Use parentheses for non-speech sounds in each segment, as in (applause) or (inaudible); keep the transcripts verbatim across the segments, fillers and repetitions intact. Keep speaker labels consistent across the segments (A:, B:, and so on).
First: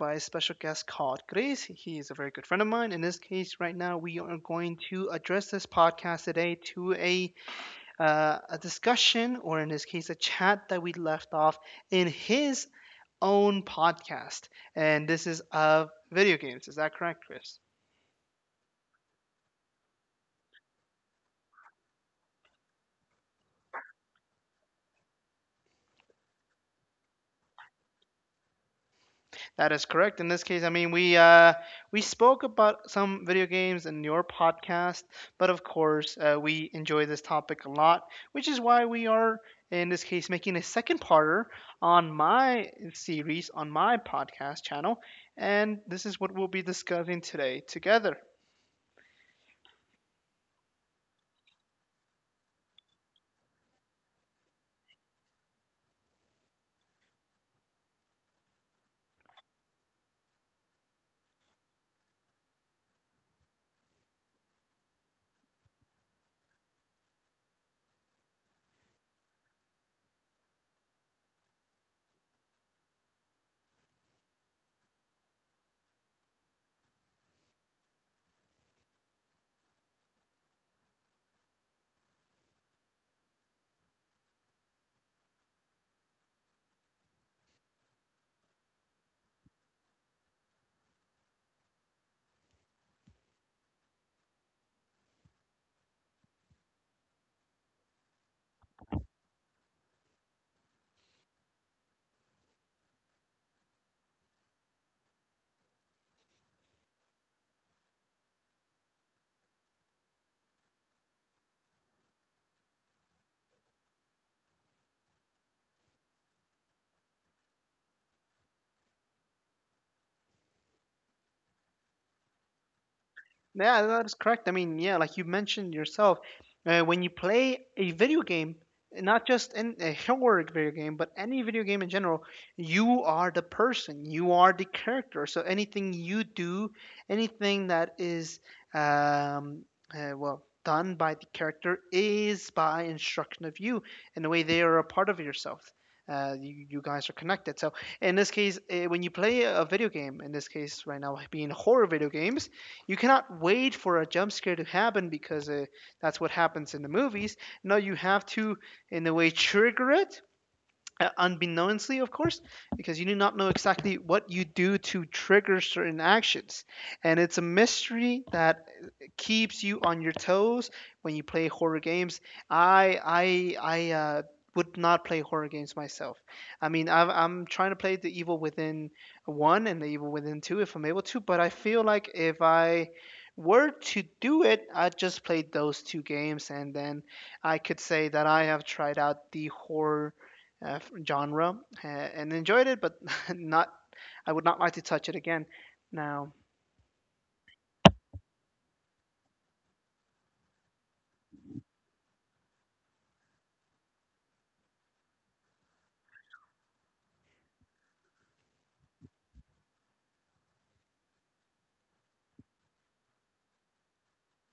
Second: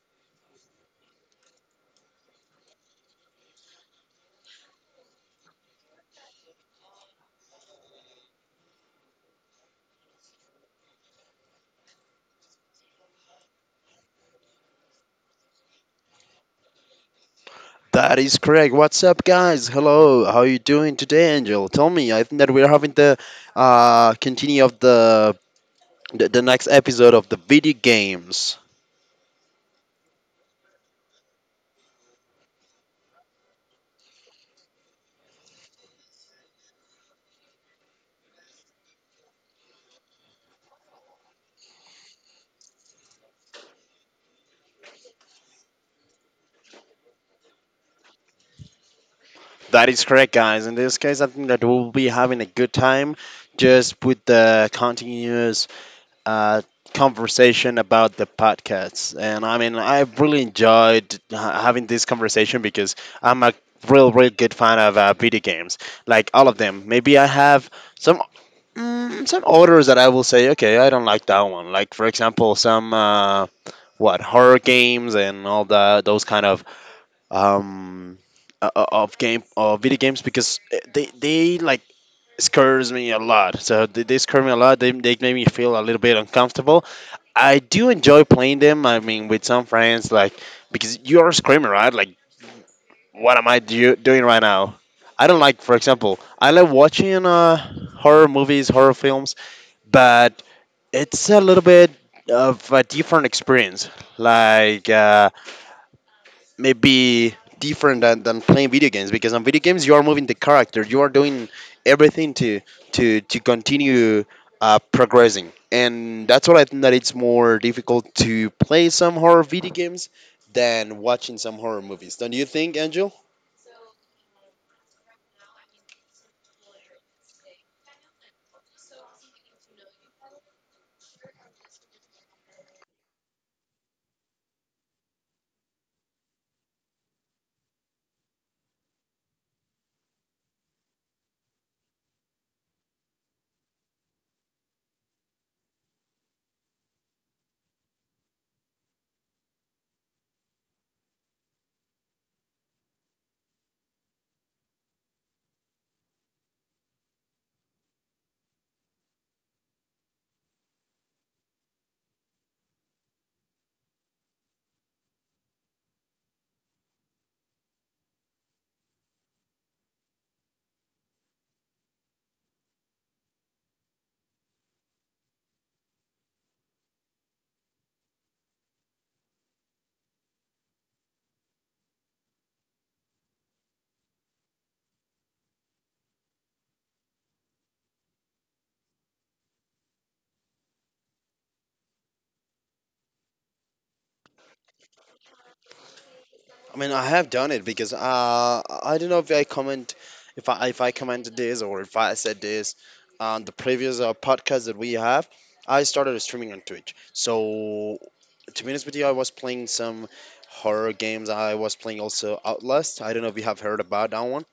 A: by a special guest called Chris. He is a very good friend of mine. In this case, right now, we are going to address this podcast today to a uh, a discussion, or in this case, a chat that we left off in his own podcast, and this is of video games. Is that correct, Chris?
B: That is correct. What's up, guys? Hello. How you doing today, Angel? Tell me. I think that we're having the uh continue of the the, the next episode of the video games.
A: That is correct. In this case, I mean, we uh, we spoke about some video games in your podcast, but of course, uh, we enjoy this topic a lot, which is why we are in this case making a second parter on my series on my podcast channel, and this is what we'll be discussing today together.
B: That is correct, guys. In this case, I think that we'll be having a good time just with the continuous uh conversation about the podcasts. And I mean, I've really enjoyed ha- having this conversation because I'm a real, real good fan of uh, video games, like all of them. Maybe I have some Mm, some orders that I will say, okay, I don't like that one. Like for example, some uh, what horror games and all that, those kind of um uh, uh, of game of video games because uh, they they like scares me a lot. So they, they scare me a lot. They they make me feel a little bit uncomfortable. I do enjoy playing them. I mean, with some friends, like because you're screaming, right? Like, what am I do- doing right now? I don't like, for example, I like watching uh, horror movies, horror films, but it's a little bit of a different experience, like uh, maybe different than, than playing video games because on video games you are moving the character, you are doing everything to to to continue uh, progressing, and that's why I think that it's more difficult to play some horror video games than watching some horror movies. Don't you think, Angel?
A: Yeah, that is correct. I mean, yeah, like you mentioned yourself, uh, when you play a video game, not just in a horror video game, but any video game in general, you are the person, you are the character. So anything you do, anything that is um, uh, well done by the character is by instruction of you. In a way, they are a part of yourself. Uh, you, you guys are connected. So in this case, uh, when you play a video game, in this case right now being horror video games, you cannot wait for a jump scare to happen because uh, that's what happens in the movies. No, you have to, in a way, trigger it uh, unbeknownstly, of course, because you do not know exactly what you do to trigger certain actions. And it's a mystery that keeps you on your toes when you play horror games. I, I, I, uh, would not play horror games myself. I mean, I've, I'm trying to play The Evil Within one and The Evil Within two if I'm able to, but I feel like if I were to do it, I'd just play those two games and then I could say that I have tried out the horror uh, genre uh, and enjoyed it, but (laughs) not. I would not like to touch it again. Now,
B: I mean, I have done it because uh, I don't know if I comment, if I if I commented this or if I said this on the previous uh, podcast that we have. I started streaming on Twitch. So to be honest with you, I was playing some horror games. I was playing also Outlast. I don't know if you have heard about that one,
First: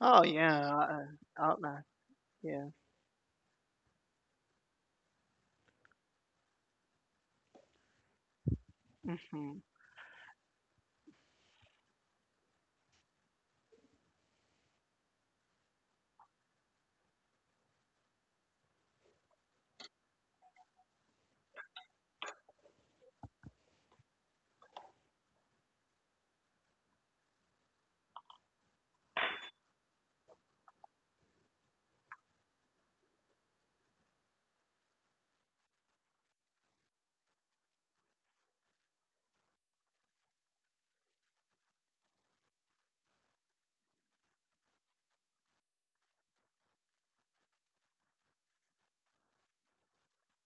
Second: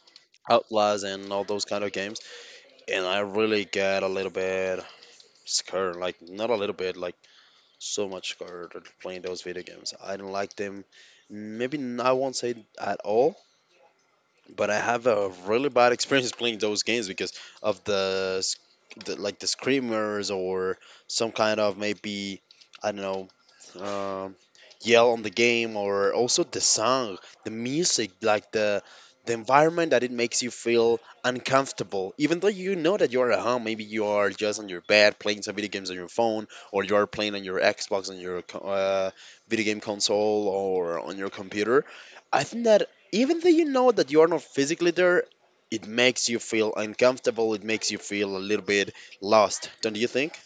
A: oh yeah,
B: Outlast
A: uh,
B: and all those kind
A: Outlast.
B: of games.
A: Yeah,
B: And I really get a little bit scared, like not a little bit, like so much scared of playing those
A: hmm,
B: video games. I don't like them. Maybe n- I won't say at all, but I have a really bad experience playing those games because of the, s- the like the screamers or some kind of maybe I don't know, um, yell on the game or also the song, the music, like the the environment that it makes you feel uncomfortable. Even though you know that you're at home, maybe you are just on your bed playing some video games on your phone, or you are playing on your Xbox, on your co- uh, video game console, or on your computer. I think that even though you know that you are not physically there, it makes you feel uncomfortable. It makes you feel a little bit lost, don't you think?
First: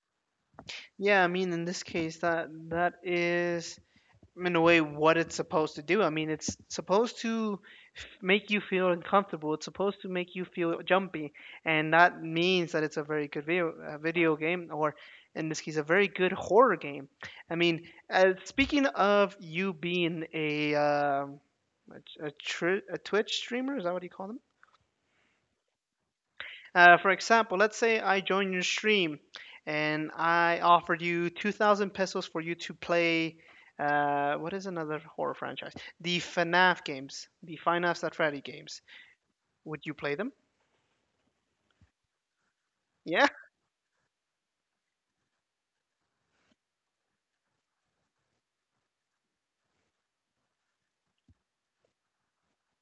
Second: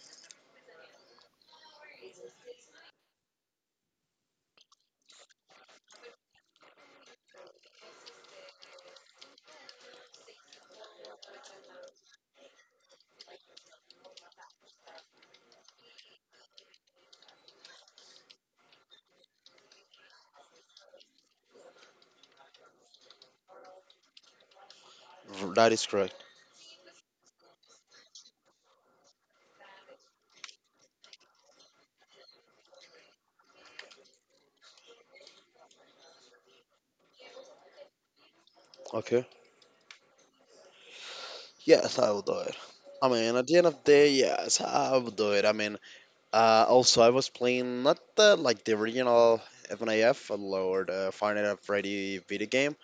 A: yeah. I mean, in this case, that that is in a way what it's supposed to do. I mean, it's supposed to f- make you feel uncomfortable. It's supposed to make you feel jumpy, and that means that it's a very good video uh, video game, or in this case, a very good horror game. I mean, uh, speaking of you being a um, a, a, tr- a Twitch streamer, is that what you call them?
B: R- That is correct.
A: Uh, for example, let's say I join your stream and I offered you two thousand pesos for you to play. Uh, what is another horror franchise? The FNAF games, the Five Nights at Freddy games.
B: Okay.
A: Would you play them?
B: Yes, I will do it. I
A: Yeah,
B: mean, at the end of the day, yes, I will do it. I mean, uh, also, I was playing not the like the original F NAF or the Final Fantasy video game.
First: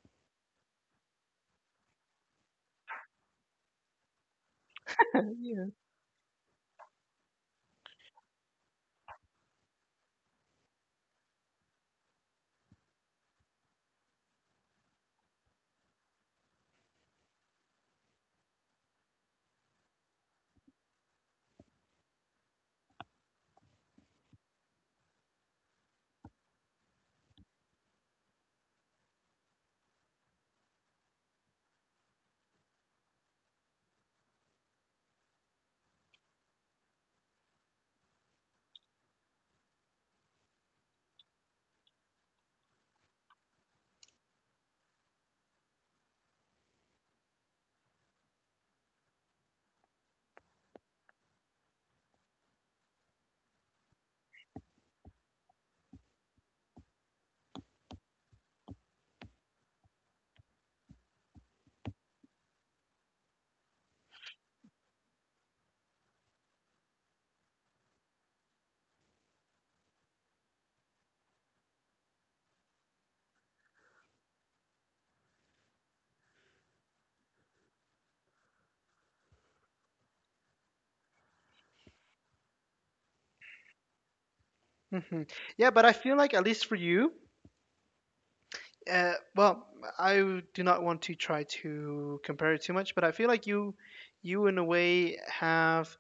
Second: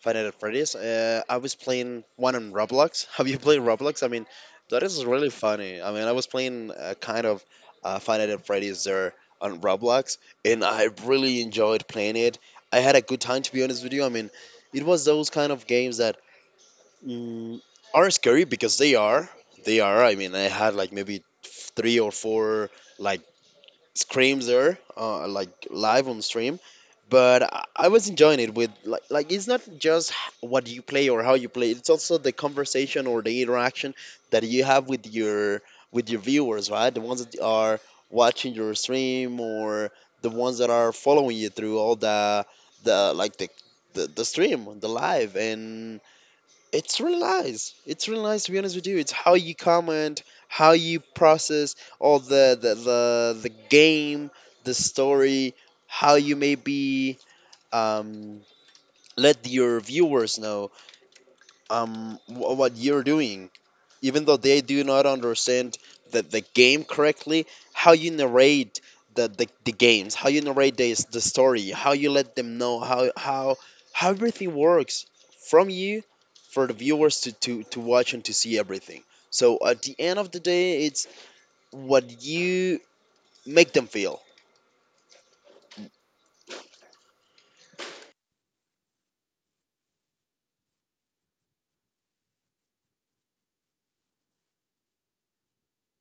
B: Five Nights at Freddy's. Uh, I was playing one on Roblox. (laughs) Have you played Roblox? I mean, that is really
A: (laughs) yeah.
B: funny. I mean, I was playing a kind of uh, Five Nights at Freddy's there on Roblox, and I really enjoyed playing it. I had a good time, to be honest with you. I mean, it was those kind of games that mm, are scary because they are. They are. I mean, I had like maybe three or four like screams there, uh, like live on stream. But I I was enjoying it with like like it's not just h- what you play or how you play. It's also the conversation or the interaction that you have with your with your viewers, right? The ones that are watching your stream or the ones that are following you through all the the like the the, the stream, the live, and it's really nice. It's really nice, to be honest with you. It's how you comment, how you process all the the the, the game, the story, how you maybe um, let your viewers know, um, wh- what you're doing even though they do not understand the, the game correctly, how you narrate the, the, the games, how you narrate the, the story, how you let them know how, how, how everything works from you for the viewers to, to, to watch and to see everything. So at the end of the day, it's what you make them feel.
A: Mhm. Yeah. But I feel like at least for you, uh, well, I do not want to try to compare it too much, but I feel like you, you in a way have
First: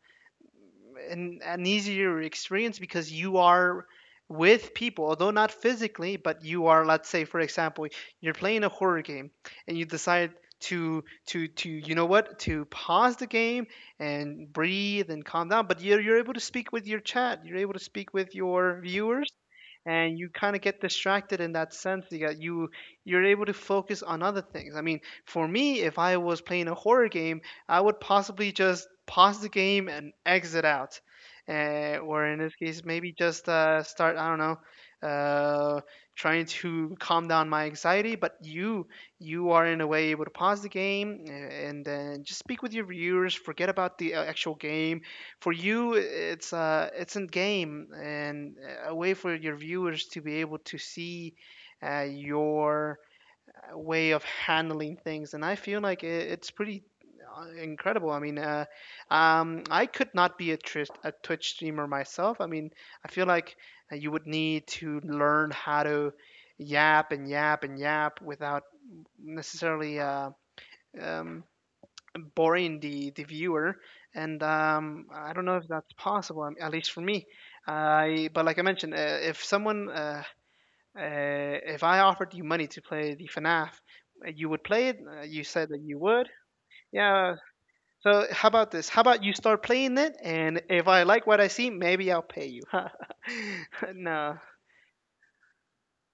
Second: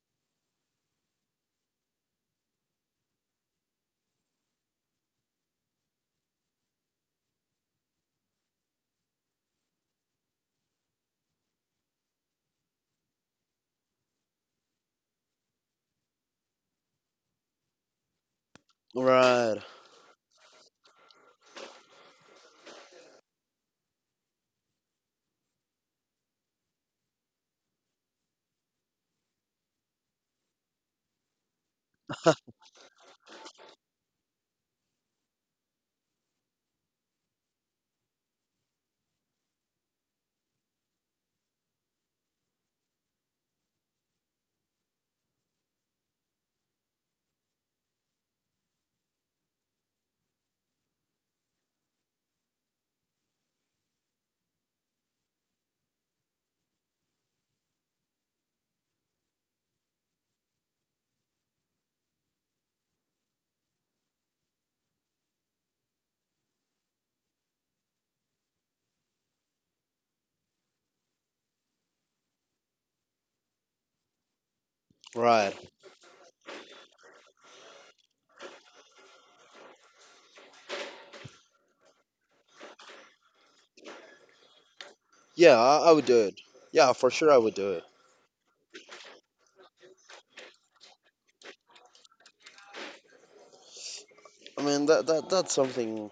A: an, an easier experience because you are with people, although not physically, but you are, let's say, for example, you're playing a horror game and you decide to to to you know what, to pause the game and breathe and calm down, but you're, you're able to speak with your chat, you're able to speak with your viewers,
B: Right,
A: and you kind of get distracted in that sense. You got you You're able to focus on other things. I mean, for me, if I was playing a horror game, I would possibly just pause the game and exit out, uh, or in this case maybe just uh, start, I don't know, uh, trying to calm down my anxiety, but you you are in a way able to pause the game uh, and then just speak with your viewers, forget about the uh, actual game. For you, it's uh it's in game and uh, a way for your viewers to be able to see uh, your uh, way of handling things, and I feel like it, it's pretty uh, incredible. I mean, uh, um, I could not be a, tris- a Twitch streamer myself. I mean, I feel like uh, you would need to learn how to yap and yap and yap without necessarily uh, um, boring the the viewer, and um I don't know
B: right.
A: if that's possible, um, at least for me. I but like I mentioned, uh, if someone uh, uh if I offered you money to play the FNAF, uh, you would play it, uh, you
B: Yeah,
A: said that
B: I, I
A: you
B: would do
A: would.
B: it. Yeah, for sure
A: Yeah,
B: I would do it.
A: so how about this: how about you start playing it and if I like what I see, maybe I'll pay you. (laughs) No.
B: I mean, that, that that's something.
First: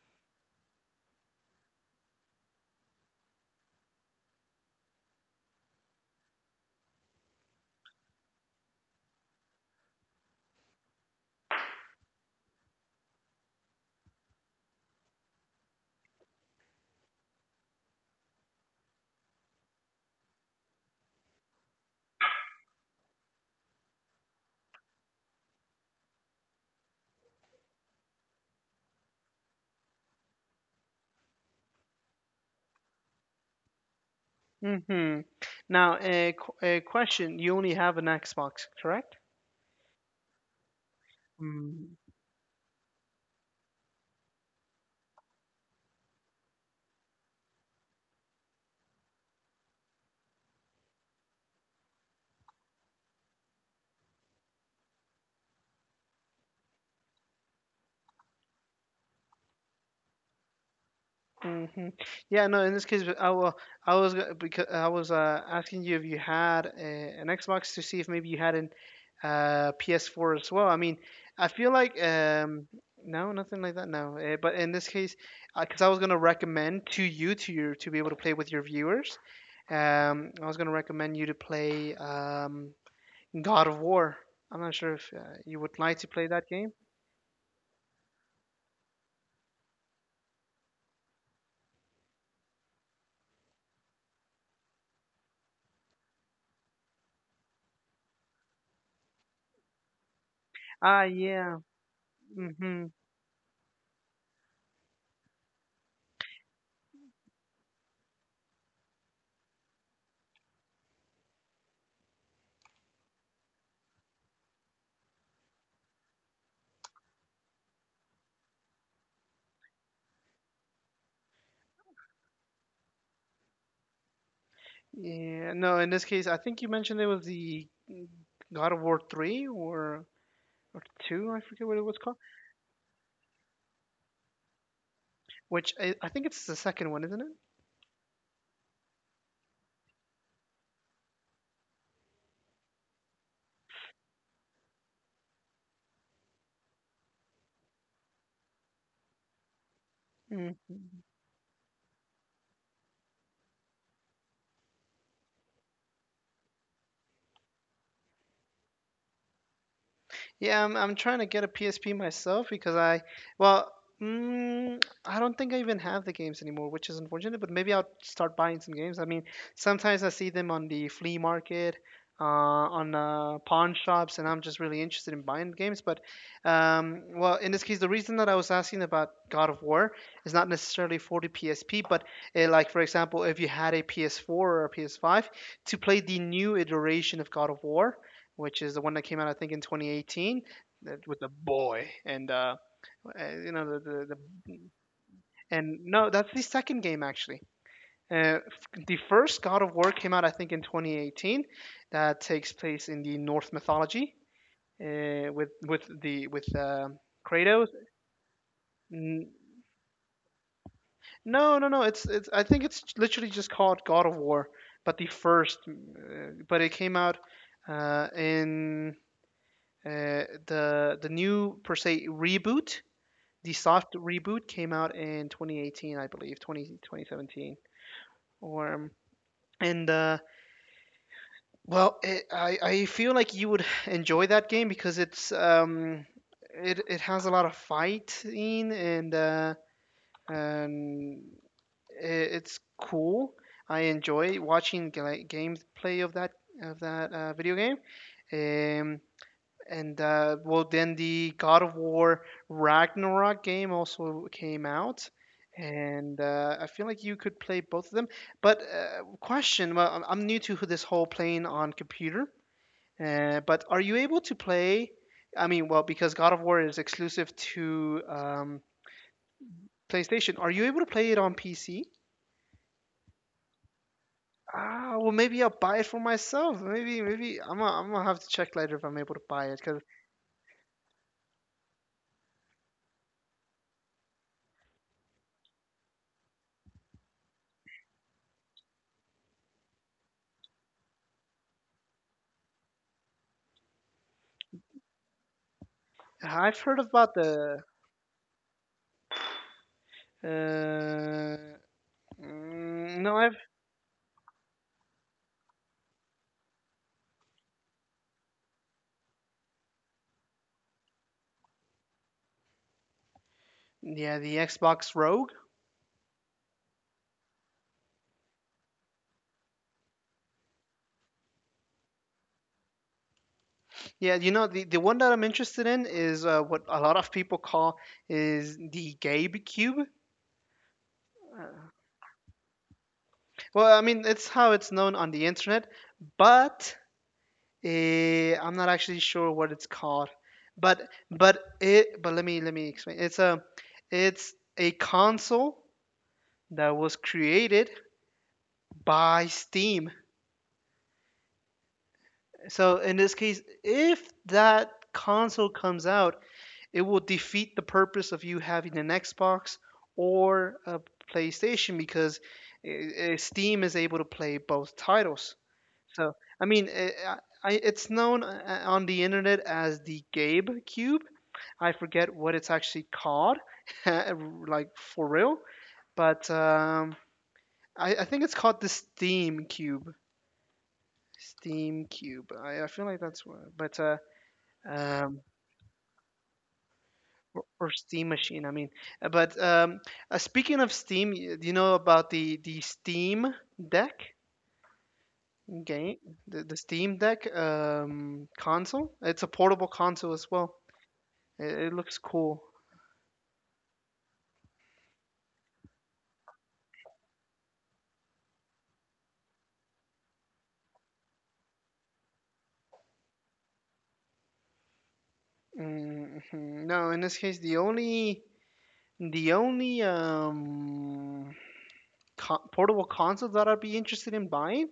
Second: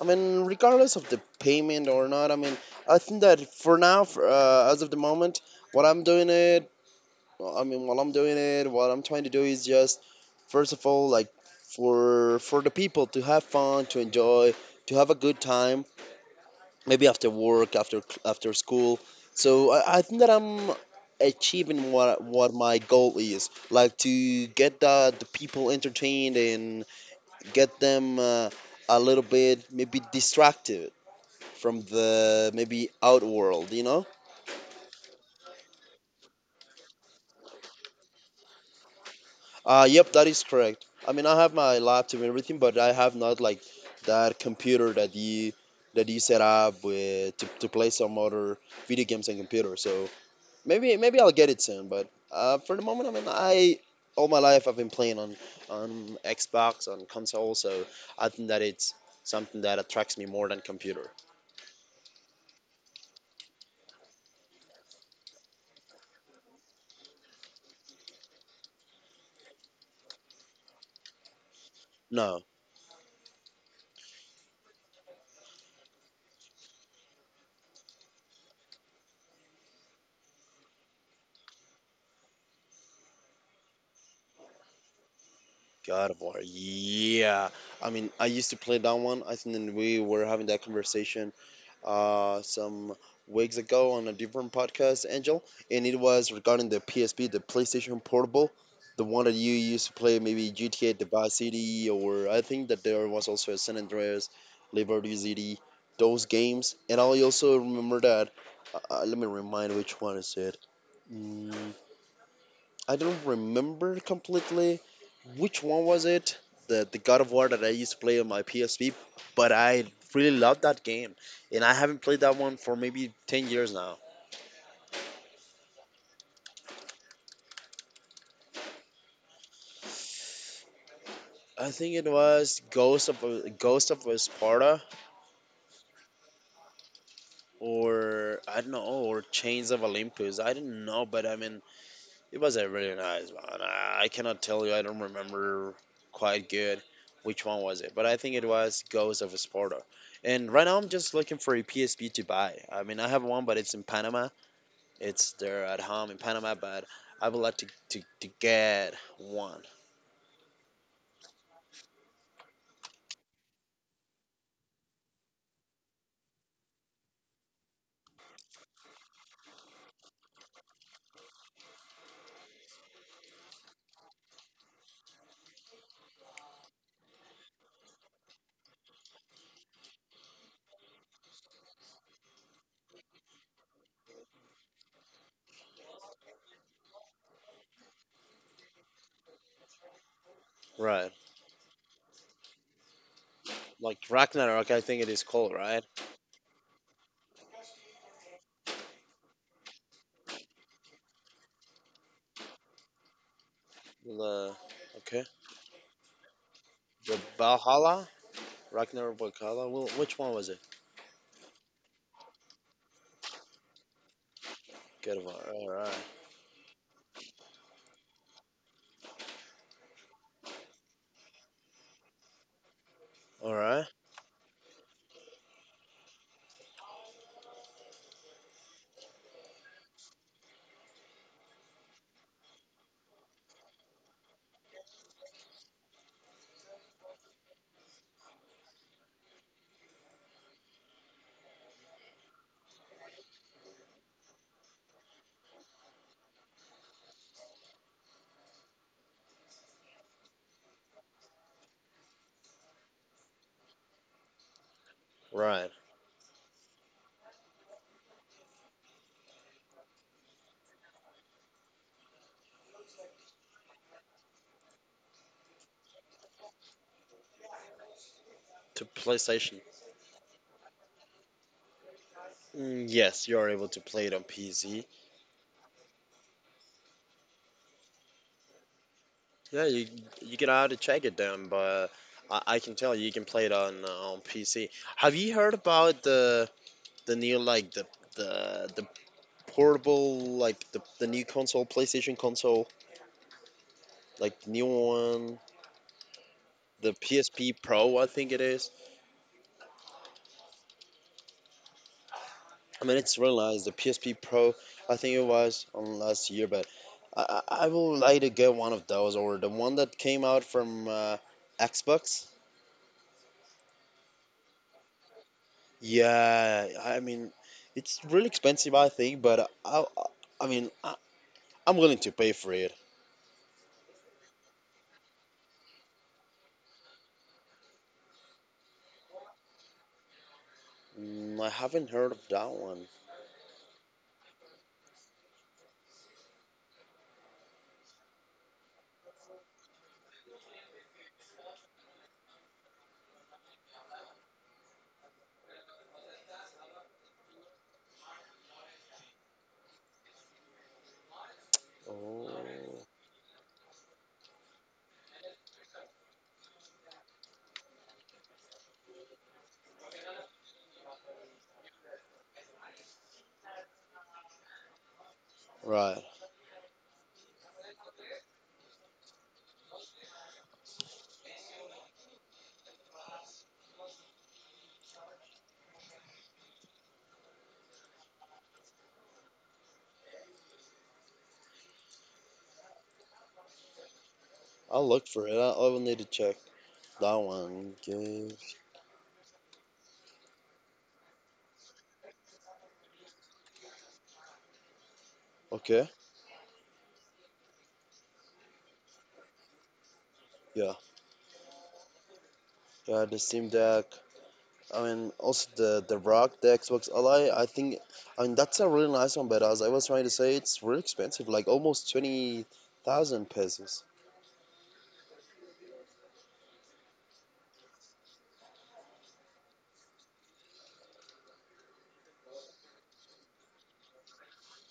B: I mean, regardless of the payment or not, I mean, I think that for now, for, uh, as of the moment, what I'm doing it, I mean, while I'm doing it, what I'm trying to do is just, first of all, like for for the people to have fun, to enjoy, to have a good time, maybe after work, after cl- after school. So I, I think that I'm achieving what what my goal is, like to get the, the people entertained and get them. Uh, a little bit maybe distracted from the maybe outworld, you know?
A: Hmm. Now a, qu- a question: you only have an Xbox, correct?
B: Uh, yep, that is correct. I mean, I have my laptop and everything, but I have not like that computer that you that you set up with to, to play some other video games on computer. So maybe maybe I'll get it soon. But uh, for the moment, I mean, I all my life I've been playing on on Xbox on console, so I think that it's something that attracts me more than computer.
A: Hmm. Yeah, no. In this case, I will. I was, because I was uh, asking you if you had a, an Xbox to see if maybe you had an uh, P S four as well. I mean, I feel like
B: No,
A: um, no, nothing like that. No, uh, but in this case, because I was gonna recommend to you to your to be able to play with your viewers. Um, I was gonna recommend you to play um, God of War. I'm not sure if uh, you would like to
B: God of
A: play
B: War.
A: that game.
B: Yeah. I mean, I used to play that one. I think that we were having that conversation uh, some weeks ago on a different podcast, Angel, and it was regarding the P S P, the PlayStation Portable, the one that you used to play, maybe G T A,
A: Ah,
B: the Vice
A: yeah.
B: City, or I think that
A: Hmm.
B: there was also a San Andreas, Liberty City, those games. And I also remember that. Uh, uh, let me remind which one is it. Mm, I don't remember completely which one was it, the the God of War that I used to play on my P S P, but I really loved that game, and I haven't played that one for maybe ten years now.
A: Yeah, no, in this case, I think you mentioned it was the God of War three or or two, I forget
B: I
A: what it
B: think
A: was
B: it
A: called,
B: was Ghost of Ghost of Sparta,
A: which I, I think it's the second one, isn't
B: or I don't know, or Chains of Olympus. I don't know, but I mean, it was a really nice one. I cannot tell you. I don't remember quite good which one was it, but I think it was Ghost of Sparta.
A: it?
B: And
A: Mm.
B: right now I'm just looking for a P S P to buy. I mean, I have one, but it's in Panama. It's there at home in Panama, but I would like to, to, to get one.
A: Yeah, I'm I'm trying to get a P S P myself because I well, mm, I don't think I even have the games anymore, which is unfortunate, but maybe I'll start buying some games. I mean, sometimes I see them on the flea market, uh, on uh, pawn shops, and I'm just really interested in buying games, but um, well, in this case, the reason that I was asking about God of War is not necessarily for the P S P, but uh, like for example, if you had a P S four or a P S five to play the new iteration of God of War, which is the one that came out I think in twenty eighteen,
B: Right.
A: with the boy and uh, uh, you know, the,
B: Like
A: the, the
B: Ragnarok, I think it is called,
A: and
B: right?
A: no, that's the second game actually. Uh, the first God of War came out I think in twenty eighteen, that takes place in the Norse mythology,
B: The, okay.
A: uh, with with the with uh,
B: The
A: Kratos.
B: Valhalla? Ragnarok Valhalla? Well, which one was it?
A: No no no it's, it's I think it's literally just called God of War, but the
B: Good one.
A: first
B: All right.
A: uh, but it came out uh, in uh, the the new per se reboot, the
B: All right.
A: soft reboot came out in twenty eighteen, I believe, twenty, twenty seventeen. Or um, and uh, well, it, I I feel like you would enjoy that game because it's um it it has a lot of fighting and uh, and it, it's cool. I enjoy watching ga- gameplay of that of that uh, video game. Um, And uh, well, then the God of War Ragnarok game also came out,
B: Right.
A: and uh, I feel like you could play both of them. But uh, question, well, I'm I'm new to this whole playing on computer, uh, but are you able to play? I mean, well, because God of War is exclusive to um,
B: To PlayStation.
A: PlayStation, are you able to play it on P C?
B: Mm, yes, you are able to play it on P C.
A: Ah, well, maybe I'll buy it for myself. Maybe, maybe I'm gonna, I'm gonna have to check later if I'm able to buy it
B: Yeah,
A: because
B: you you can have to check it down, but uh, I, I can tell you can play it on uh, on P C. Have you heard about the the new like the the the portable like the, the new console PlayStation console like the new one,
A: I've heard
B: the
A: about
B: P S P
A: the.
B: Pro I think it is.
A: Uh,
B: I mean
A: Mm, no,
B: it's
A: I've
B: realized the P S P Pro I think it was on last year, but I I I would like to get one of those or the one that came out from uh, Xbox.
A: yeah, the Xbox Rogue.
B: Yeah, I mean, it's really expensive, I think, but I, I I mean, I, I'm willing to pay for it.
A: Yeah, you know, the, the one that I'm interested in is uh, what a lot of people call is the Gabe Cube.
B: Mm,
A: Uh,
B: I haven't heard of that one.
A: well, I mean it's how it's known on the internet, but eh, I'm not actually sure what it's called. But but it but let me, let me explain. It's a it's a console that was created by Steam.
B: Oh,
A: So in this case, if that console comes out, it will defeat the purpose of you having an Xbox or a PlayStation because uh, uh, Steam is able to play both titles.
B: right.
A: So, I mean, uh, I, I- it's known uh, uh, on the internet as the Gabe Cube. I forget what it's actually called, (laughs) like for real. But um, I, I think it's called the Steam Cube. Steam Cube. I, I feel like that's what. But uh,
B: I'll look
A: um,
B: for it. I, I will need to check that
A: or
B: one.
A: Steam
B: Okay.
A: Machine, I mean. Uh, but um uh, Speaking of Steam, y- do you know about the the Steam Deck
B: Okay.
A: game, the, the Steam Deck um console? It's a portable console as well.
B: Yeah.
A: it, it looks cool.
B: Yeah. The Steam Deck. I mean, also the the Rock, the Xbox Ally. I think. I mean, that's a really nice one, but as I was trying to say, it's really expensive. Like almost twenty thousand pesos.
A: Hmm, no, in this case, the only, the only um co- portable console that I'd be interested in buying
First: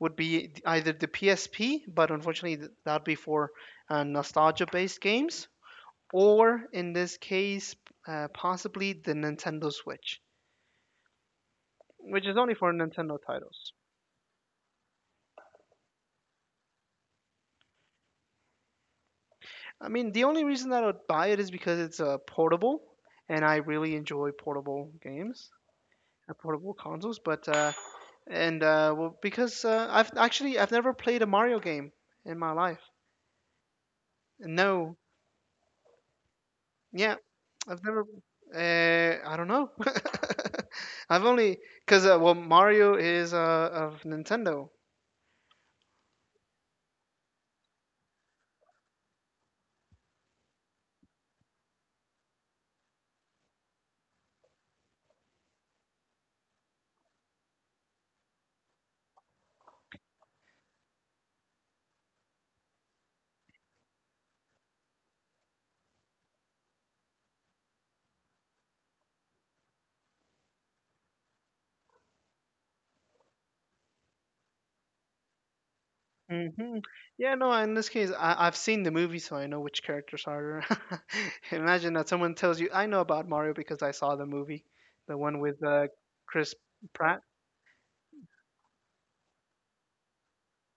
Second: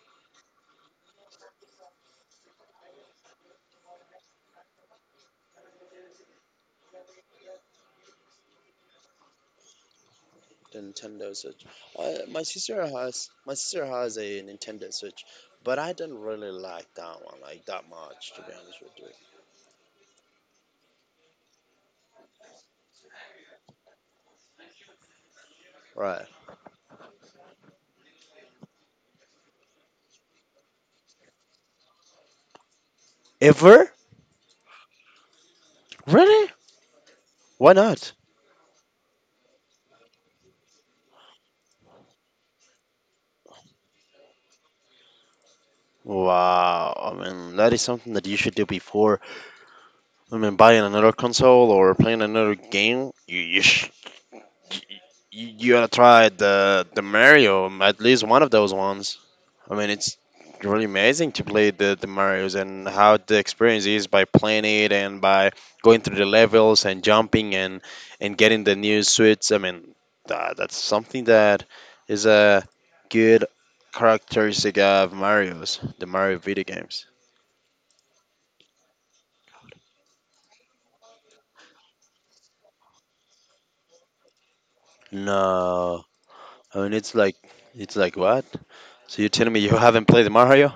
A: would be either the PSP, but unfortunately, th- that'd be for uh, nostalgia based games, or in this case, uh, possibly the Nintendo Switch,
B: The Nintendo Switch. Uh,
A: which is
B: my
A: only for
B: sister
A: Nintendo
B: has my
A: titles.
B: sister has a Nintendo Switch, but I didn't really like that one like that much, to be honest with you.
A: I mean, the only reason that I would buy it is because it's uh, portable, and I really enjoy portable games,
B: Right.
A: uh, portable consoles. But uh, and uh, well, because uh, I've actually I've never played a Mario game in my life.
B: Ever?
A: No,
B: Really?
A: yeah,
B: Why
A: I've never.
B: not?
A: Uh, I don't know. (laughs) I've only because uh, well, Mario is uh, of Nintendo.
B: Wow. I mean, that is something that you should do before. I mean, buying another console or playing another game. You you sh- you, you gotta try the the Mario, at least one of those ones. I mean, it's really amazing to play the, the Mario's and how the experience is by playing it and by going through the levels and jumping and and getting the new suits. I mean, tha- that's something that is a good characteristic of Mario's, the Mario video
A: Hmm.
B: games.
A: Yeah, no, in this case, I, I've seen the movie, so I know which characters are. (laughs) Imagine that someone tells you, I know about Mario because I saw the movie, the one with uh,
B: No,
A: Chris
B: I mean it's
A: Pratt.
B: like it's like what? So you're telling me you haven't played Mario?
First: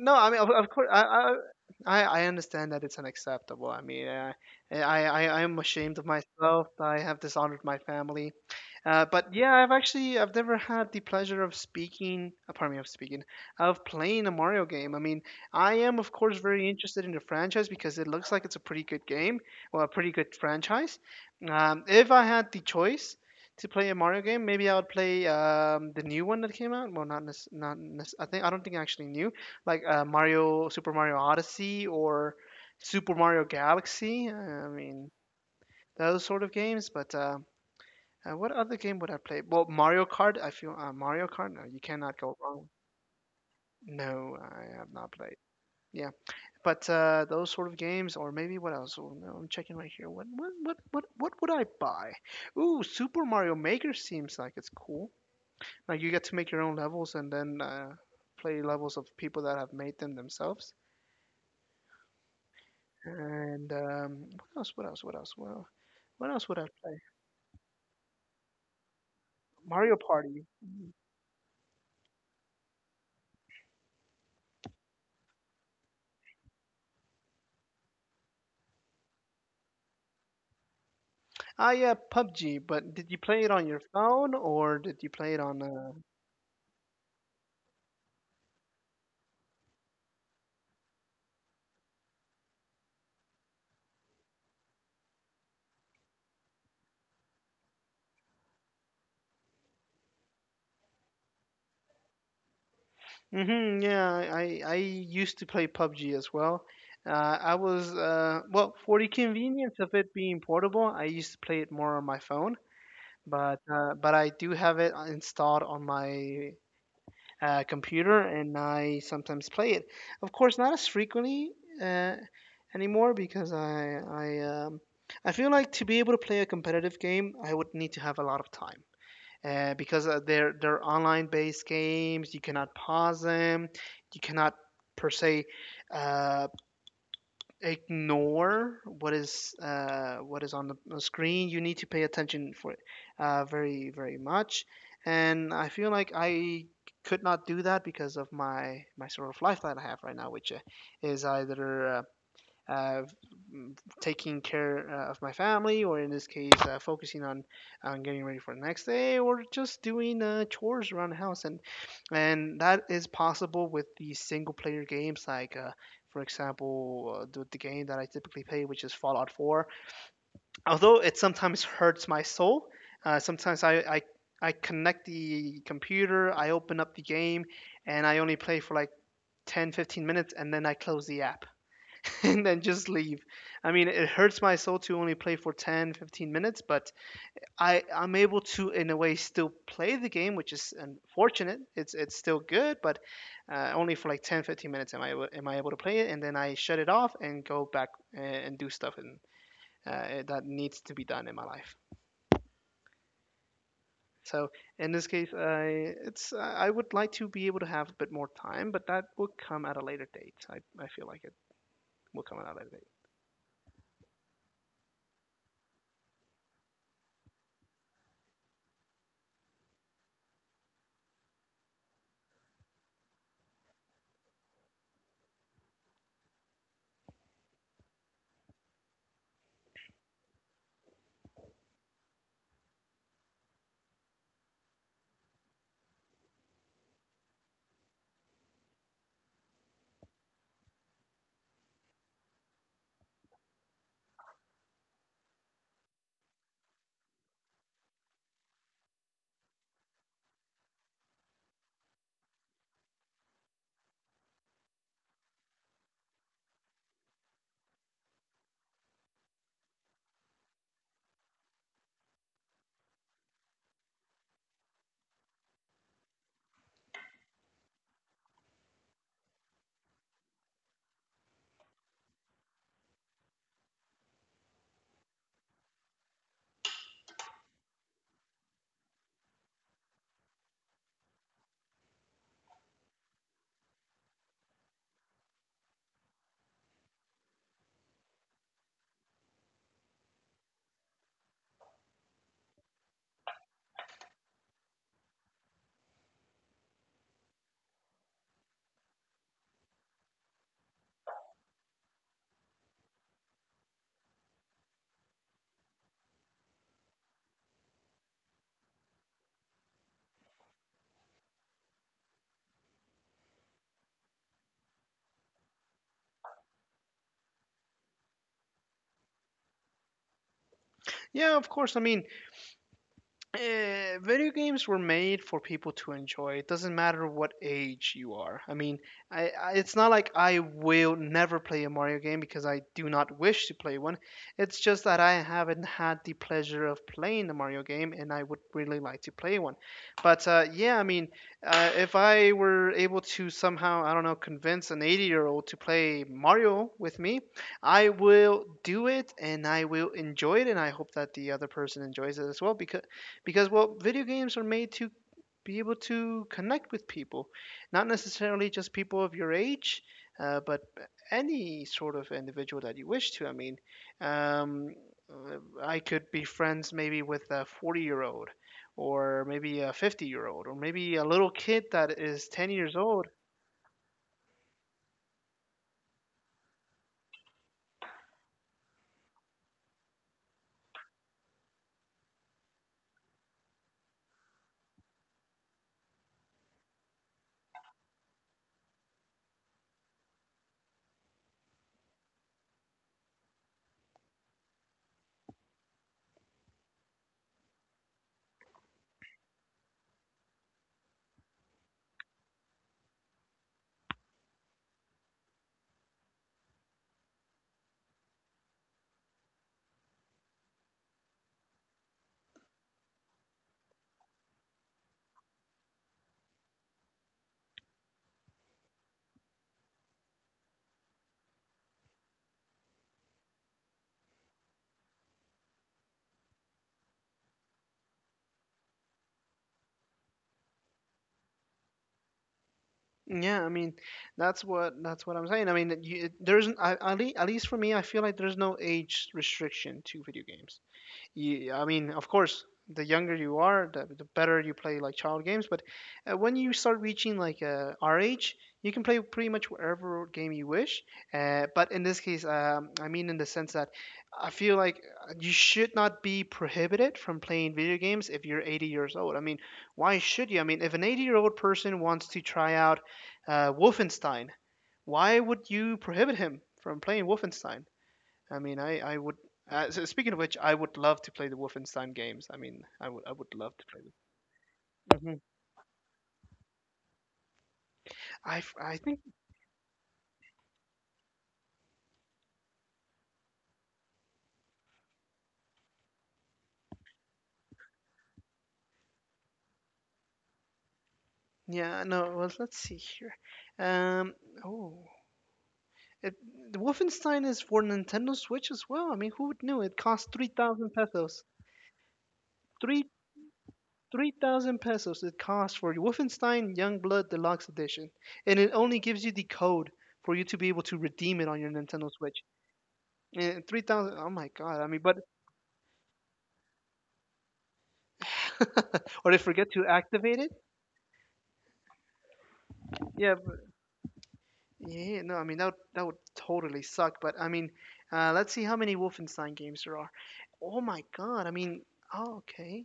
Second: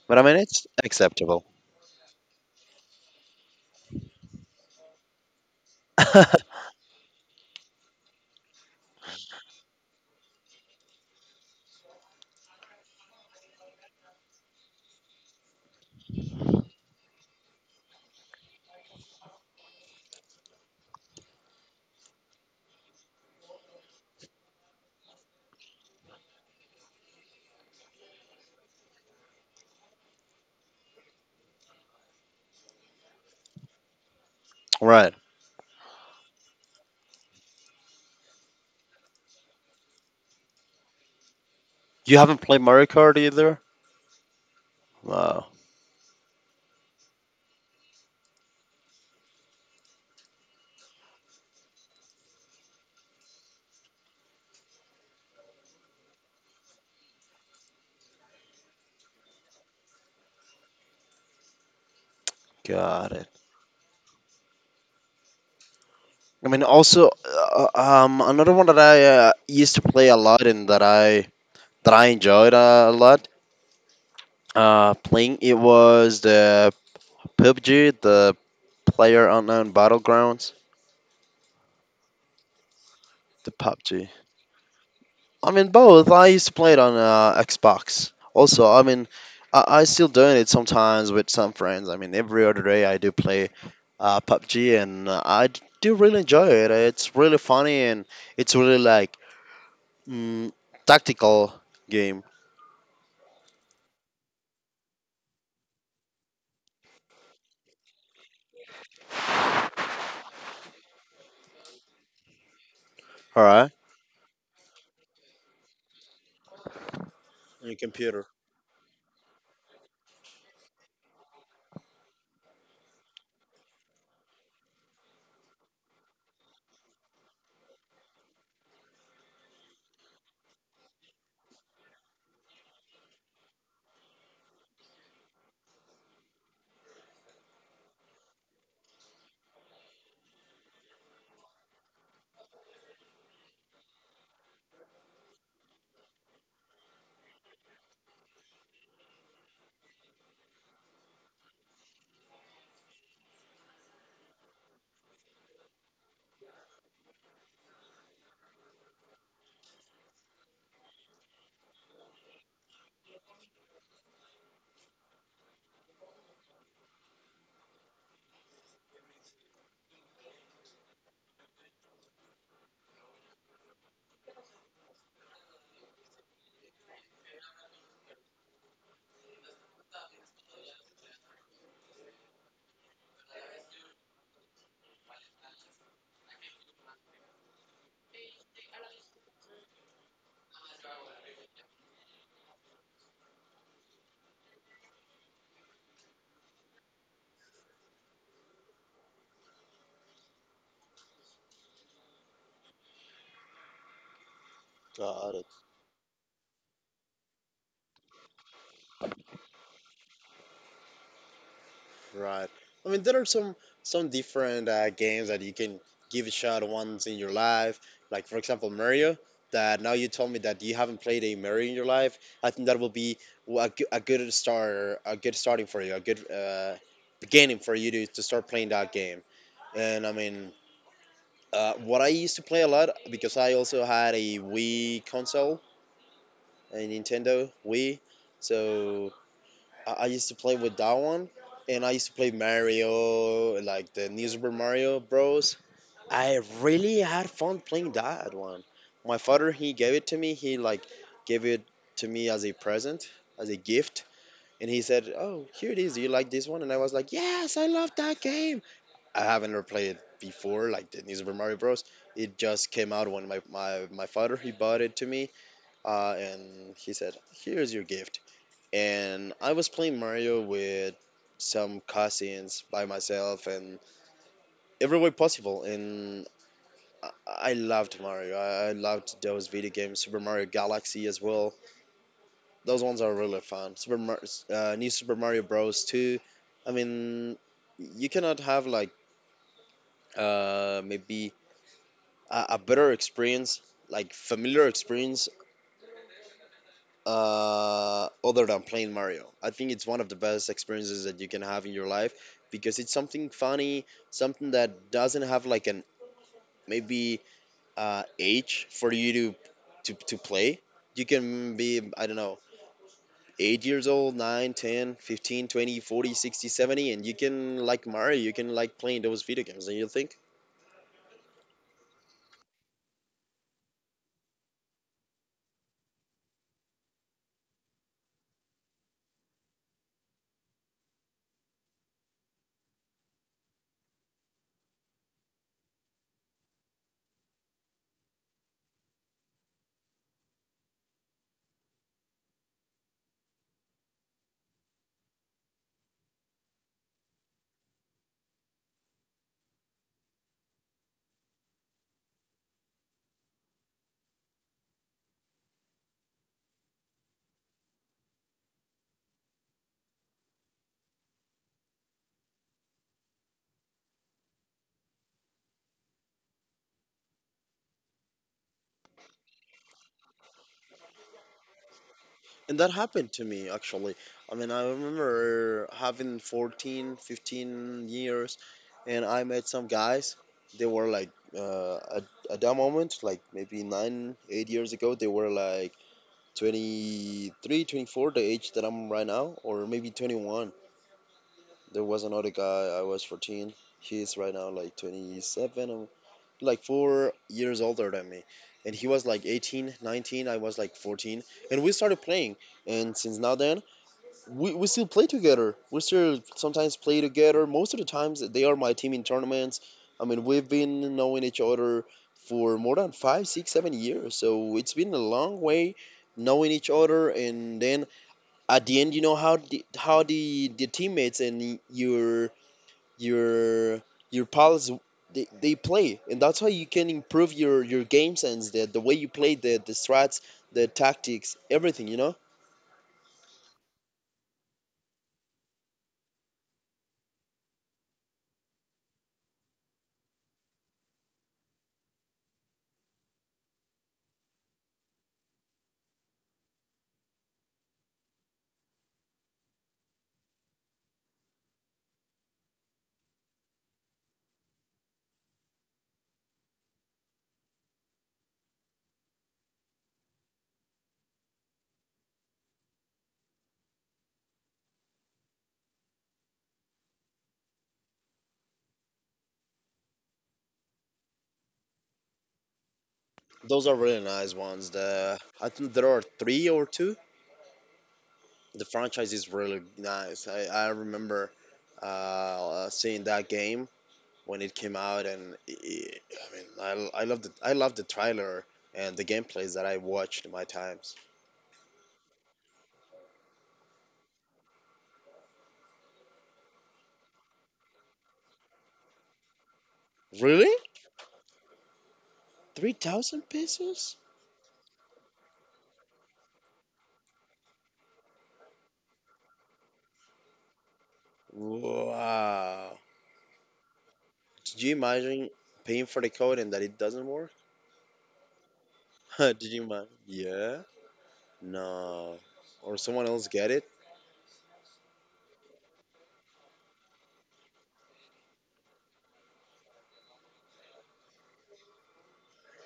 A: No,
B: But I
A: I
B: mean
A: mean of,
B: it's
A: of course, I, I
B: acceptable.
A: I I understand that it's unacceptable. I mean, uh, I I I am ashamed of
B: (laughs)
A: myself. I have dishonored my family. Uh, but yeah, I've actually I've never had the pleasure of speaking. Uh, pardon me, of speaking of playing a Mario game. I mean, I am of course very interested in the franchise because it looks like it's a pretty good game or a pretty good franchise. Um, if I had the choice to play a Mario game, maybe I would play um, the new one that came out. Well, not nec- not nec- I think I don't think actually new, like uh, Mario, Super Mario Odyssey, or Super Mario Galaxy. uh, I mean,
B: Right.
A: those sort of games. But uh, uh, What other game would I play? Well, Mario Kart. I feel uh, Mario Kart, no, you
B: You
A: cannot go
B: haven't played
A: wrong.
B: Mario Kart either?
A: No, I have not played.
B: Wow.
A: Yeah, but uh, those sort of games, or maybe what else? Oh, no, I'm checking right here. What, what, what, what, what would I buy? Ooh, Super Mario Maker seems like it's cool. Like you get to make your own levels and then uh, play levels of people that have made them themselves.
B: God.
A: And um, what else? What else? What else? What else? What
B: I
A: else would
B: mean,
A: I play?
B: also uh, uh, um, another one that I uh, used to
A: Mario
B: play a lot
A: Party.
B: and that
A: Mhm.
B: I that I enjoyed uh, a lot uh, playing it was the P U B G, the Player Unknown Battlegrounds,
A: Ah, yeah, P U B G. But did you play it
B: the
A: on your
B: P U B G.
A: phone or did you play it
B: I
A: on?
B: mean,
A: Uh...
B: both. I used to play it on uh, Xbox. Also, I mean, I, I still doing it sometimes with some friends. I mean, every other day I do play uh, P U B G, and uh, I d- do really enjoy it. It's really funny and it's really like mm, tactical game.
A: hmm, yeah, I I used to play P U B G as well. Uh, I was uh, well For the convenience of it being portable, I used to play it more on my phone.
B: All
A: But
B: right.
A: uh, but I do have it uh, installed on my uh,
B: Your
A: computer,
B: computer.
A: and I sometimes play it. Of course, not as frequently uh, anymore, because I I um, I feel like to be able to play a competitive game, I would need to have a lot of time. Uh, because uh, they're they're online based games, you cannot pause them, you cannot per se uh, ignore what is uh, what is on the on screen. You need to pay attention for it uh, very very much. And I feel like I could not do that because of my my sort of life that I have right now, which uh, is either uh, uh, taking care uh, of my family, or in this case, uh, focusing on on getting ready for the next day, or just doing uh, chores around the house. And and that is possible with the single player games like. Uh, for example, uh, the, the game that I typically play, which is Fallout four. Although it sometimes hurts my soul, uh, sometimes I, I I connect the computer, I open up the game, and I only play for like ten, fifteen minutes, and then I close the app (laughs) and then just leave. I mean, it hurts my soul to only play for ten, fifteen minutes, but I I'm able to in a way still play the game, which is unfortunate. It's it's still good, but uh, only for like ten, fifteen minutes am I am I able to play it, and then I shut it off and go back and, and do stuff and uh, that needs to be done in my life. So in this case,
B: Got it.
A: I it's I would like to be able to have a bit more time, but that will come at a later date. I, I feel like it will come
B: Right.
A: at a later
B: I
A: date.
B: mean, there are some some different uh, games that you can give a shot once in your life. Like for example, Mario. That now you told me that you haven't played a Mario in your life. I think that will be w- a, goo- a good start, a good starting for you, a good uh, beginning for you to, to start playing that game. And I mean, uh, what I used to play a lot because I also had a Wii console, a Nintendo Wii. So I, I used to play with that one, and I used to play Mario, like the New Super Mario Bros. I really had fun playing that one. My father he gave it to me. He like gave it to me as a present, as a gift, and he said, "Oh, here it is. Do you like this one?" And I was like, "Yes, I love that game." I haven't ever played it before, like the New Super Mario Bros. It just came out when my my, my father he bought it to me, uh, and he said, "Here's your gift." And I was playing Mario with some cousins by myself and every way possible. And I I loved Mario. I I loved those video games, Super Mario Galaxy as well. Those ones are really fun. Super Mar- uh, New Super Mario Bros. Two. I mean, you cannot have like uh, maybe a, a better experience, like familiar experience uh, other than playing Mario. I think it's one of the best experiences that you can have in your life because it's something funny, something that doesn't have like an maybe uh, age for you to, to to play. You can be, I don't know, eight years old, nine, ten, fifteen, twenty, forty, sixty, seventy, and you can like Mario. You can like playing those video games, and you think.
A: Yeah, of course. I mean, Eh, video games were made for people to enjoy. It doesn't matter what age you are. I mean, I, I it's not like I will never play a Mario game because I do not wish to play one. It's just that I haven't had the pleasure of playing the Mario game, and I would really like to play one. But uh, Yeah, I mean, uh, if I were able to somehow, I don't know, convince an eighty-year-old to play Mario with me, I will do it, and I will enjoy it, and I hope that the other person enjoys it as well because because well video games are made to be able to connect with people, not necessarily just people of your age, uh, but any sort of individual that you wish to. I mean, um, uh, I could be friends maybe with a forty year old, or maybe a fifty year old, or maybe a little kid that is ten
B: And that
A: years old.
B: happened to me actually. I mean, I remember having fourteen, fifteen years, and I met some guys. They were like, uh, at, at that moment, like maybe nine, eight years ago, they were like twenty-three, twenty-four, the age that I'm right now, or maybe twenty-one. There was another guy, I was fourteen. He's right now like twenty-seven, um, like four years older than me. And he was like eighteen, nineteen, I was like fourteen. And we started playing. And since now then, we, we still play together. We still sometimes play together. Most of the times, they are my team in tournaments. I mean, we've been knowing each other for more than five, six, seven years. So it's been a long way knowing each other. And then at the end, you know how the, how the, the teammates and your your your pals they, they play, and that's how you can improve your your game sense, the the way you play, the the strats, the tactics, everything. You know.
A: Yeah, I mean, that's what that's what I'm saying. I mean, you, there's I, at lea- at least for me, I feel like there's no age restriction to video games. Yeah, I mean, of course, the younger you are, the, the better you play like child games. But uh, When you start reaching like uh, our age, you can play pretty much whatever game you wish. Uh, but in this case, um, I mean, in the sense that I feel like uh, you should not be prohibited from playing video games if you're eighty years old. I mean, why should you? I mean, if an eighty year old person wants to try out uh, Wolfenstein, why would you prohibit him from playing Wolfenstein? I mean, I I would. Uh, so speaking of which, I would love to play the Wolfenstein games. I mean, I would I would love
B: Those
A: to
B: are
A: play them.
B: really nice ones. The I think there are three or two.
A: Hmm. I f-
B: The
A: I think
B: franchise is really nice. I, I remember uh, seeing that game when it came out, and i I mean I, l- I love the I loved the trailer and the gameplays that I watched in my times.
A: Yeah, no, well, let's see here. Um oh it, the Wolfenstein is for Nintendo Switch as well. I mean, who would knew, it costs three
B: Really?
A: thousand pesos.
B: Three
A: Three
B: thousand pesos?
A: three thousand pesos it costs for Wolfenstein Youngblood Deluxe Edition, and it only gives you the code for you to be able to redeem it on your Nintendo Switch.
B: Wow!
A: And three thousand, oh my
B: Did
A: god, I
B: you
A: mean, but
B: imagine paying for the code and that it doesn't work?
A: (laughs) or
B: (laughs)
A: they
B: Did
A: forget
B: you
A: to
B: imagine?
A: activate it.
B: Yeah. No. Or someone
A: Yeah,
B: else
A: but
B: get it?
A: yeah, no, I mean that would, that would totally suck. But I mean, uh, let's see how many Wolfenstein games there are. Oh my God! I mean, oh, okay.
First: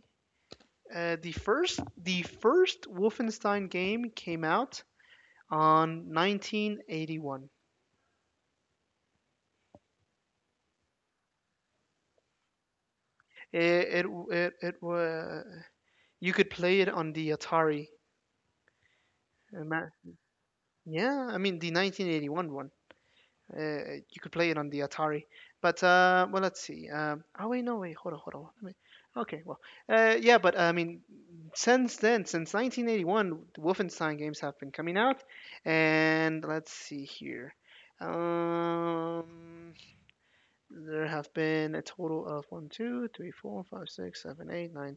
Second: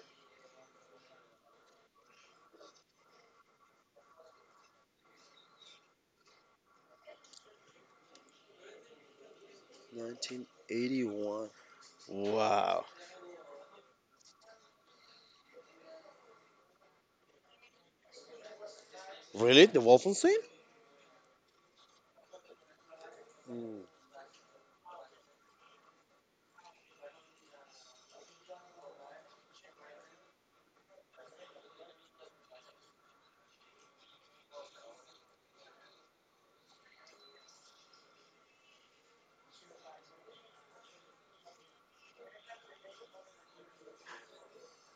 A: Uh, the first the first Wolfenstein game came out on nineteen eighty-one.
B: nineteen eighty-one. Wow.
A: It it it, it was, you could play it on the Atari.
B: Really? The
A: Ima-
B: Wolfenstein?
A: Yeah, I mean the nineteen eighty-one one. Uh,
B: Mm.
A: you could play it on the Atari. But uh, well, let's see. Um, oh wait, no wait, hold on, hold on. Let me, okay, well, uh, yeah, but I mean, since then, since nineteen eighty-one, the Wolfenstein games have been coming out, and let's see here. Um, there have been a total of one, two, three, four, five, six, seven, eight, nine,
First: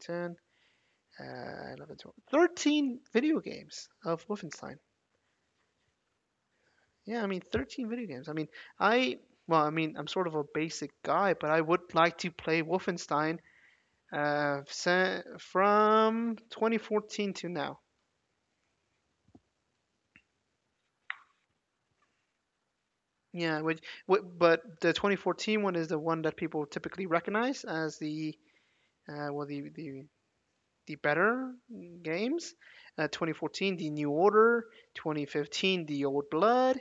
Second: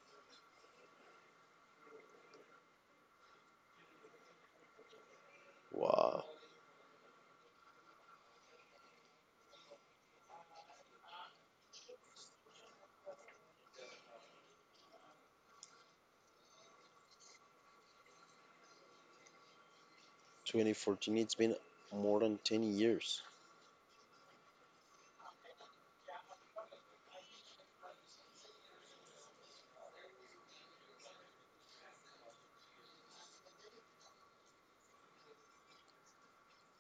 A: ten, uh, eleven, twelve, thirteen video games of Wolfenstein.
B: Wow.
A: Yeah, I mean, thirteen video games. I mean, I, well, I mean, I'm sort of a basic guy, but I would like to play Wolfenstein uh, sa- from twenty fourteen to now.
B: twenty fourteen, it's been more than ten years.
A: Yeah, which, wh- but the twenty fourteen one is the one that people typically recognize as the, uh, well, the, the, the better games. Uh, twenty fourteen, The New Order. twenty fifteen, The Old Blood.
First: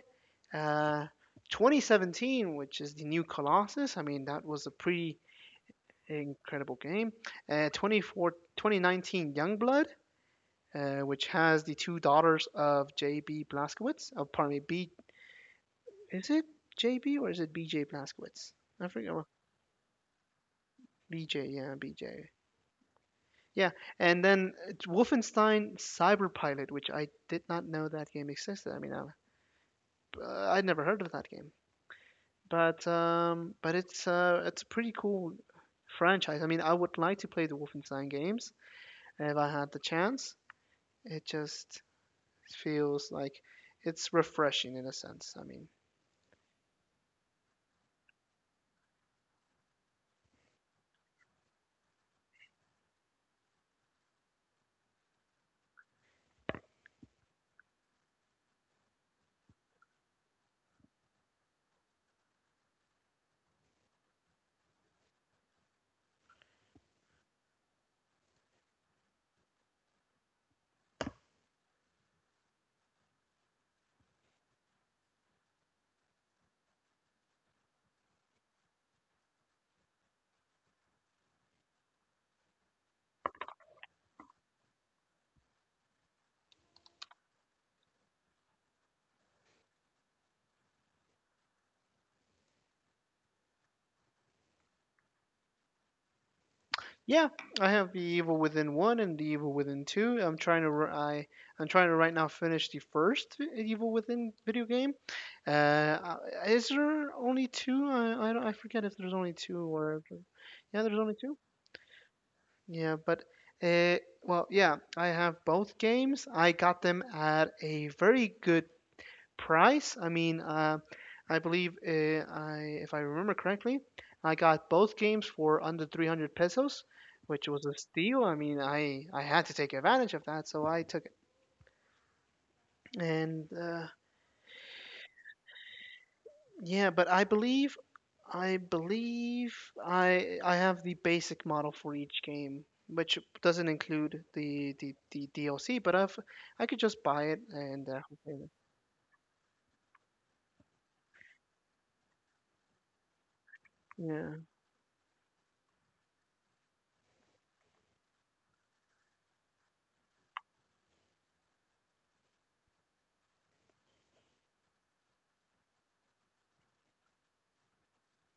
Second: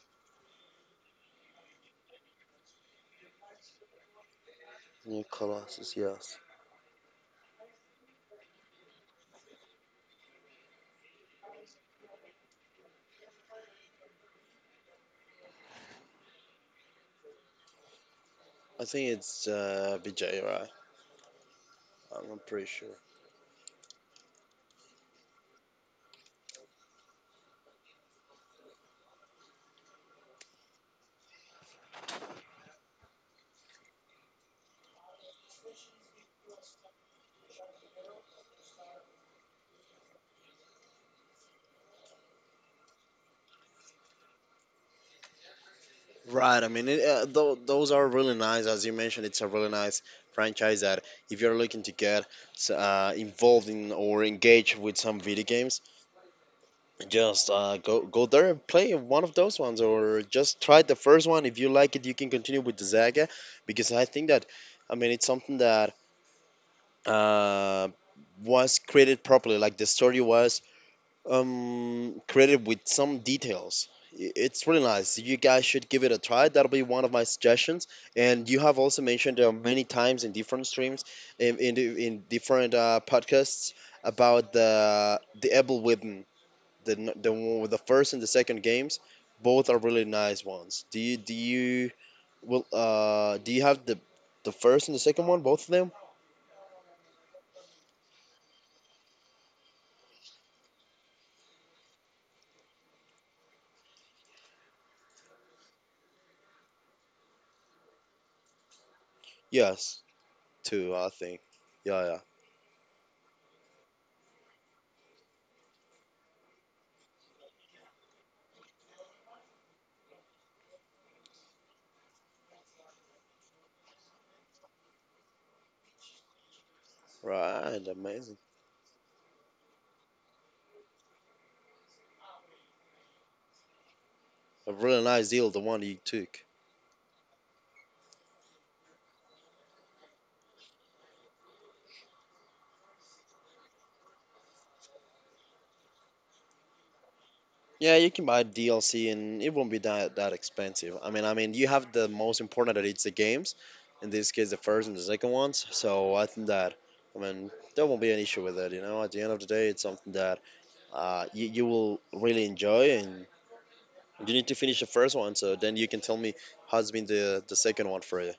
A: Uh, twenty seventeen, which is The New Colossus. I mean, that was a pretty
B: New Colossus, yes.
A: incredible game. Uh, twenty-four, twenty nineteen Youngblood, uh, which has the two daughters of J B. Blaskowitz. Oh, pardon me, B. Is it J B or is it B J. Blaskowitz?
B: I
A: I
B: think
A: forget.
B: it's uh, Vijay, right?
A: B J. Yeah,
B: I'm
A: B J.
B: not pretty sure.
A: Yeah, and then uh, Wolfenstein Cyberpilot, which I did not know that game existed. I mean, I, uh, I'd never heard of that game, but um, but it's uh, it's a pretty cool franchise. I mean, I would like to play the Wolfenstein games if I had the chance. It just feels like it's refreshing in a sense. I mean,
B: Right, I mean, it, uh, tho- those are really nice. As you mentioned, it's a really nice franchise that if you're looking to get s- uh, involved in or engage with some video games, just uh, go go there and play one of those ones, or just try the first one. If you like it, you can continue with the Zaga, because I think that, I mean, it's something that uh, was created properly. Like the story was um, created with some details. I- It's really nice. You guys should give it a try. That'll be one of my suggestions. And you have also mentioned uh, many times in different streams, in in, in different uh, podcasts about the the Ebel Whip, the n- the one with the first and the second games, both are really nice ones. Do you do you will uh do you have the the first and the second one, both of them?
A: yeah, I have the Evil Within one and the Evil Within two. I'm trying to I I'm trying to right now finish the first Evil Within video game. Uh, uh, is there only two? I I, don't, I forget if there's only two
B: Yes,
A: or. Yeah,
B: two
A: there's
B: I
A: only two.
B: think. Yeah, yeah.
A: Yeah, but. Uh, well, yeah, I have both games. I got them at a very good price. I mean, uh, I believe uh, I, if I remember correctly, I got both games for under three hundred pesos, which was a
B: Right,
A: steal. I
B: amazing.
A: mean, I I had to take advantage of that, so I took it. And uh,
B: A really nice deal, the one you took.
A: Yeah, but I believe I believe I I have the basic model for each game, which doesn't include the, the, the D L C, but I've I could just buy it and
B: Yeah,
A: uh,
B: you can buy
A: hopefully-
B: D L C and it won't be that that expensive. I mean, I mean, you have the most important that it's the games, in this
A: Yeah.
B: case the first and the second ones. So I think that, I mean, there won't be an issue with that. You know, at the end of the day, it's something that uh, you, you will really enjoy and you need to finish the first one so then you can tell me how's been the, the second one for you.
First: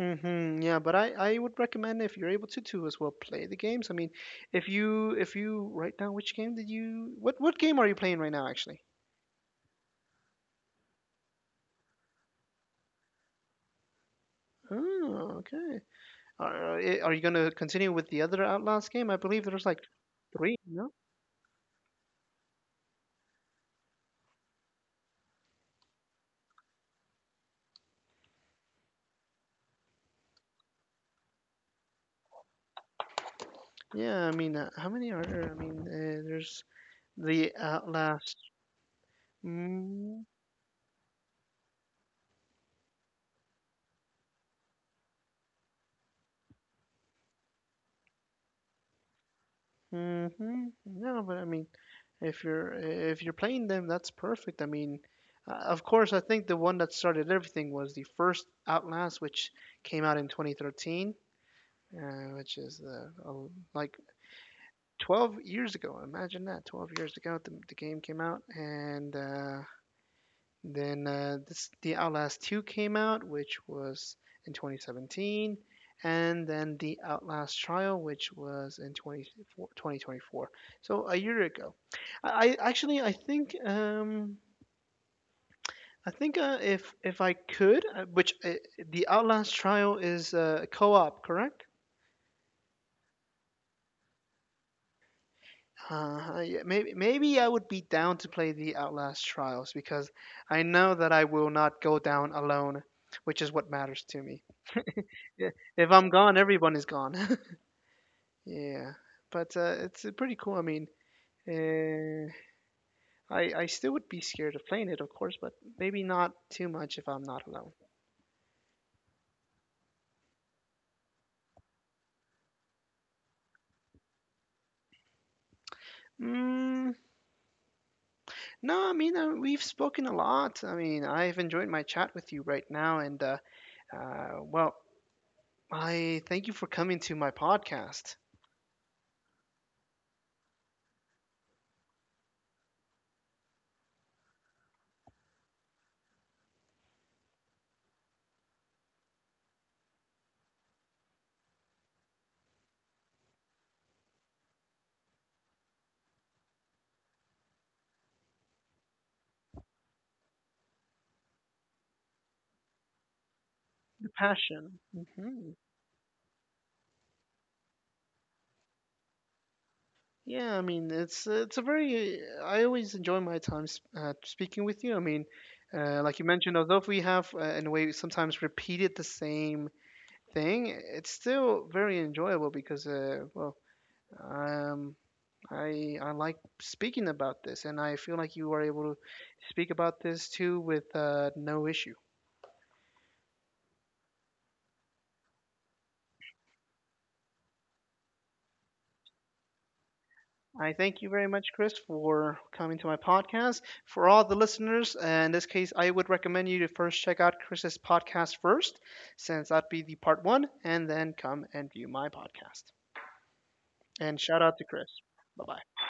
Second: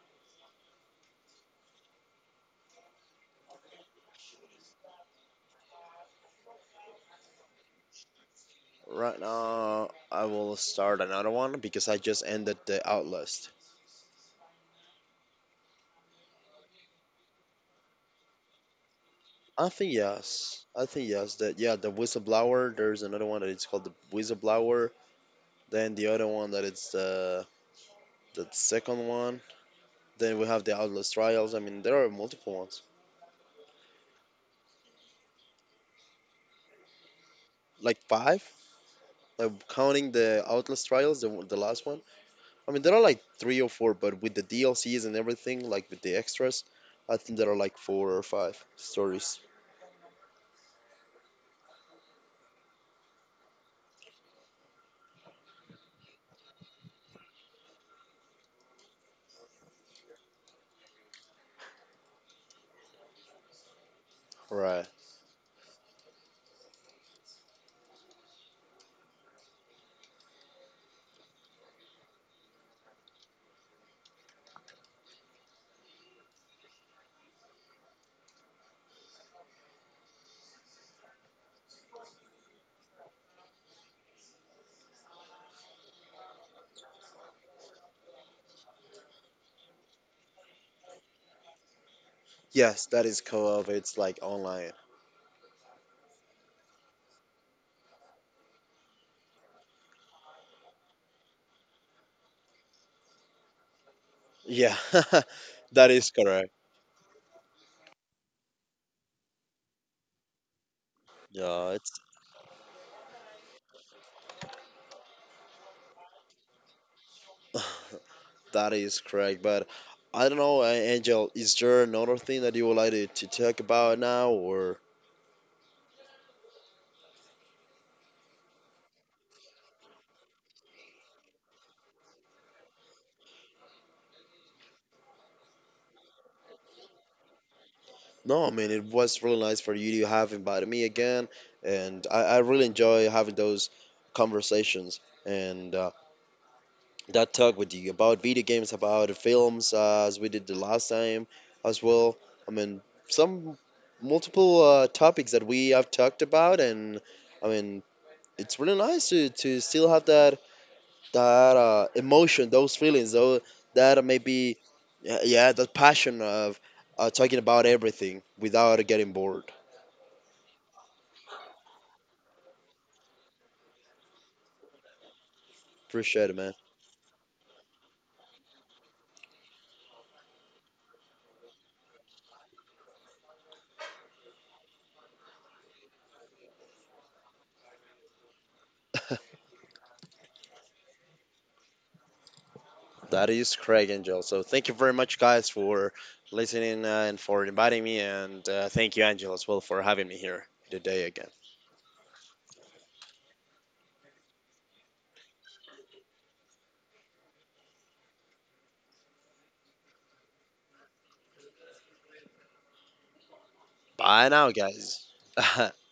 A: Mm-hmm. Yeah, but I I would recommend, if you're able to to as well play the games. I mean, if you if you right now, which game did you, what what game are you playing right now actually?
B: Right now I will start another one because I just ended the Outlast.
A: Oh, okay. Are i- are you gonna continue with the other Outlast game? I believe there's
B: i
A: like
B: think
A: three.
B: yes I
A: No.
B: think yes, that yeah, the Whistleblower. There's another one that it's called the Whistleblower, then the other one that it's the the second one. Then we have the Outlast Trials. I mean, there are multiple ones,
A: Yeah, I mean, uh, how many are there? I mean, uh, there's the
B: like
A: Outlast.
B: five, like counting
A: Mm,
B: the Outlast Trials, the, the last one. I mean, there are like three or four, but with the D L Cs and everything, like with the extras, I think there are like four or five stories.
A: mm-hmm. No, but I mean, if you're if you're playing them, that's perfect. I mean, uh, of course, I think the one that started everything was the first Outlast, which came out in twenty thirteen, uh, which is uh, a- like
B: Right.
A: twelve years ago. Imagine that, twelve years ago, the, the game came out, and uh, then uh, this, The Outlast two came out, which was in twenty seventeen, and then The Outlast Trial, which was in twenty twenty-four. So a year ago. I, I actually I think um, I think uh, if if I could, uh, which uh, The Outlast Trial is uh, co-op, correct?
B: Yes, that is co-op. It's like online.
A: Uh, yeah, maybe maybe I would be down to play the Outlast Trials because I know that I will not go down alone, which is what matters to me.
B: Yeah,
A: Yeah.
B: (laughs)
A: If
B: that
A: I'm
B: is
A: gone,
B: correct.
A: everyone is gone. (laughs) Yeah, but uh, it's uh, pretty cool. I mean,
B: Yeah, it's
A: uh, I I still would be scared of playing it, of course, but maybe not too much if I'm not alone.
B: (sighs) (laughs) that is correct. But I don't know, uh, Angel. Is there another thing that you would like to, to talk about now, or
A: Mm, no, I mean uh, we've spoken a lot. I mean, I've enjoyed my chat with you right now, and uh, uh, well, I thank you for coming to my podcast.
B: no? I mean, it was really nice for you to have invited me again, and I, I really enjoy having those conversations. And uh, that talk with you about video games, about films, uh, as we did the last time as well. I mean, some multiple uh, topics that we have talked about, and I mean, it's really nice to, to still have that that uh, emotion, those feelings, though that
A: The
B: maybe.
A: passion.
B: Yeah, yeah,
A: Hmm.
B: that passion of uh, talking about everything without getting bored.
A: Yeah, I mean, it's uh, it's a very. I always enjoy my time s- uh, speaking with you. I mean, uh, like you
B: Appreciate it, man.
A: mentioned, although if we have uh, in a way sometimes repeated the same thing, it's still very enjoyable because, uh, well, um, I I like speaking about this, and I feel like you were able to
B: (laughs)
A: speak about this too with uh, no issue.
B: That is Craig Angel. So thank you very much, guys, for listening uh, and for inviting me. And uh, thank you, Angel, as well, for having me here
A: I thank
B: today
A: you very
B: again.
A: much, Chris, for coming to my podcast. For all the listeners, uh, in this case, I would recommend you to first check out Chris's podcast first, since that'd be the part one, and then come and view my podcast. And
B: Bye
A: shout
B: now,
A: out to Chris.
B: guys.
A: Bye bye.
B: (laughs)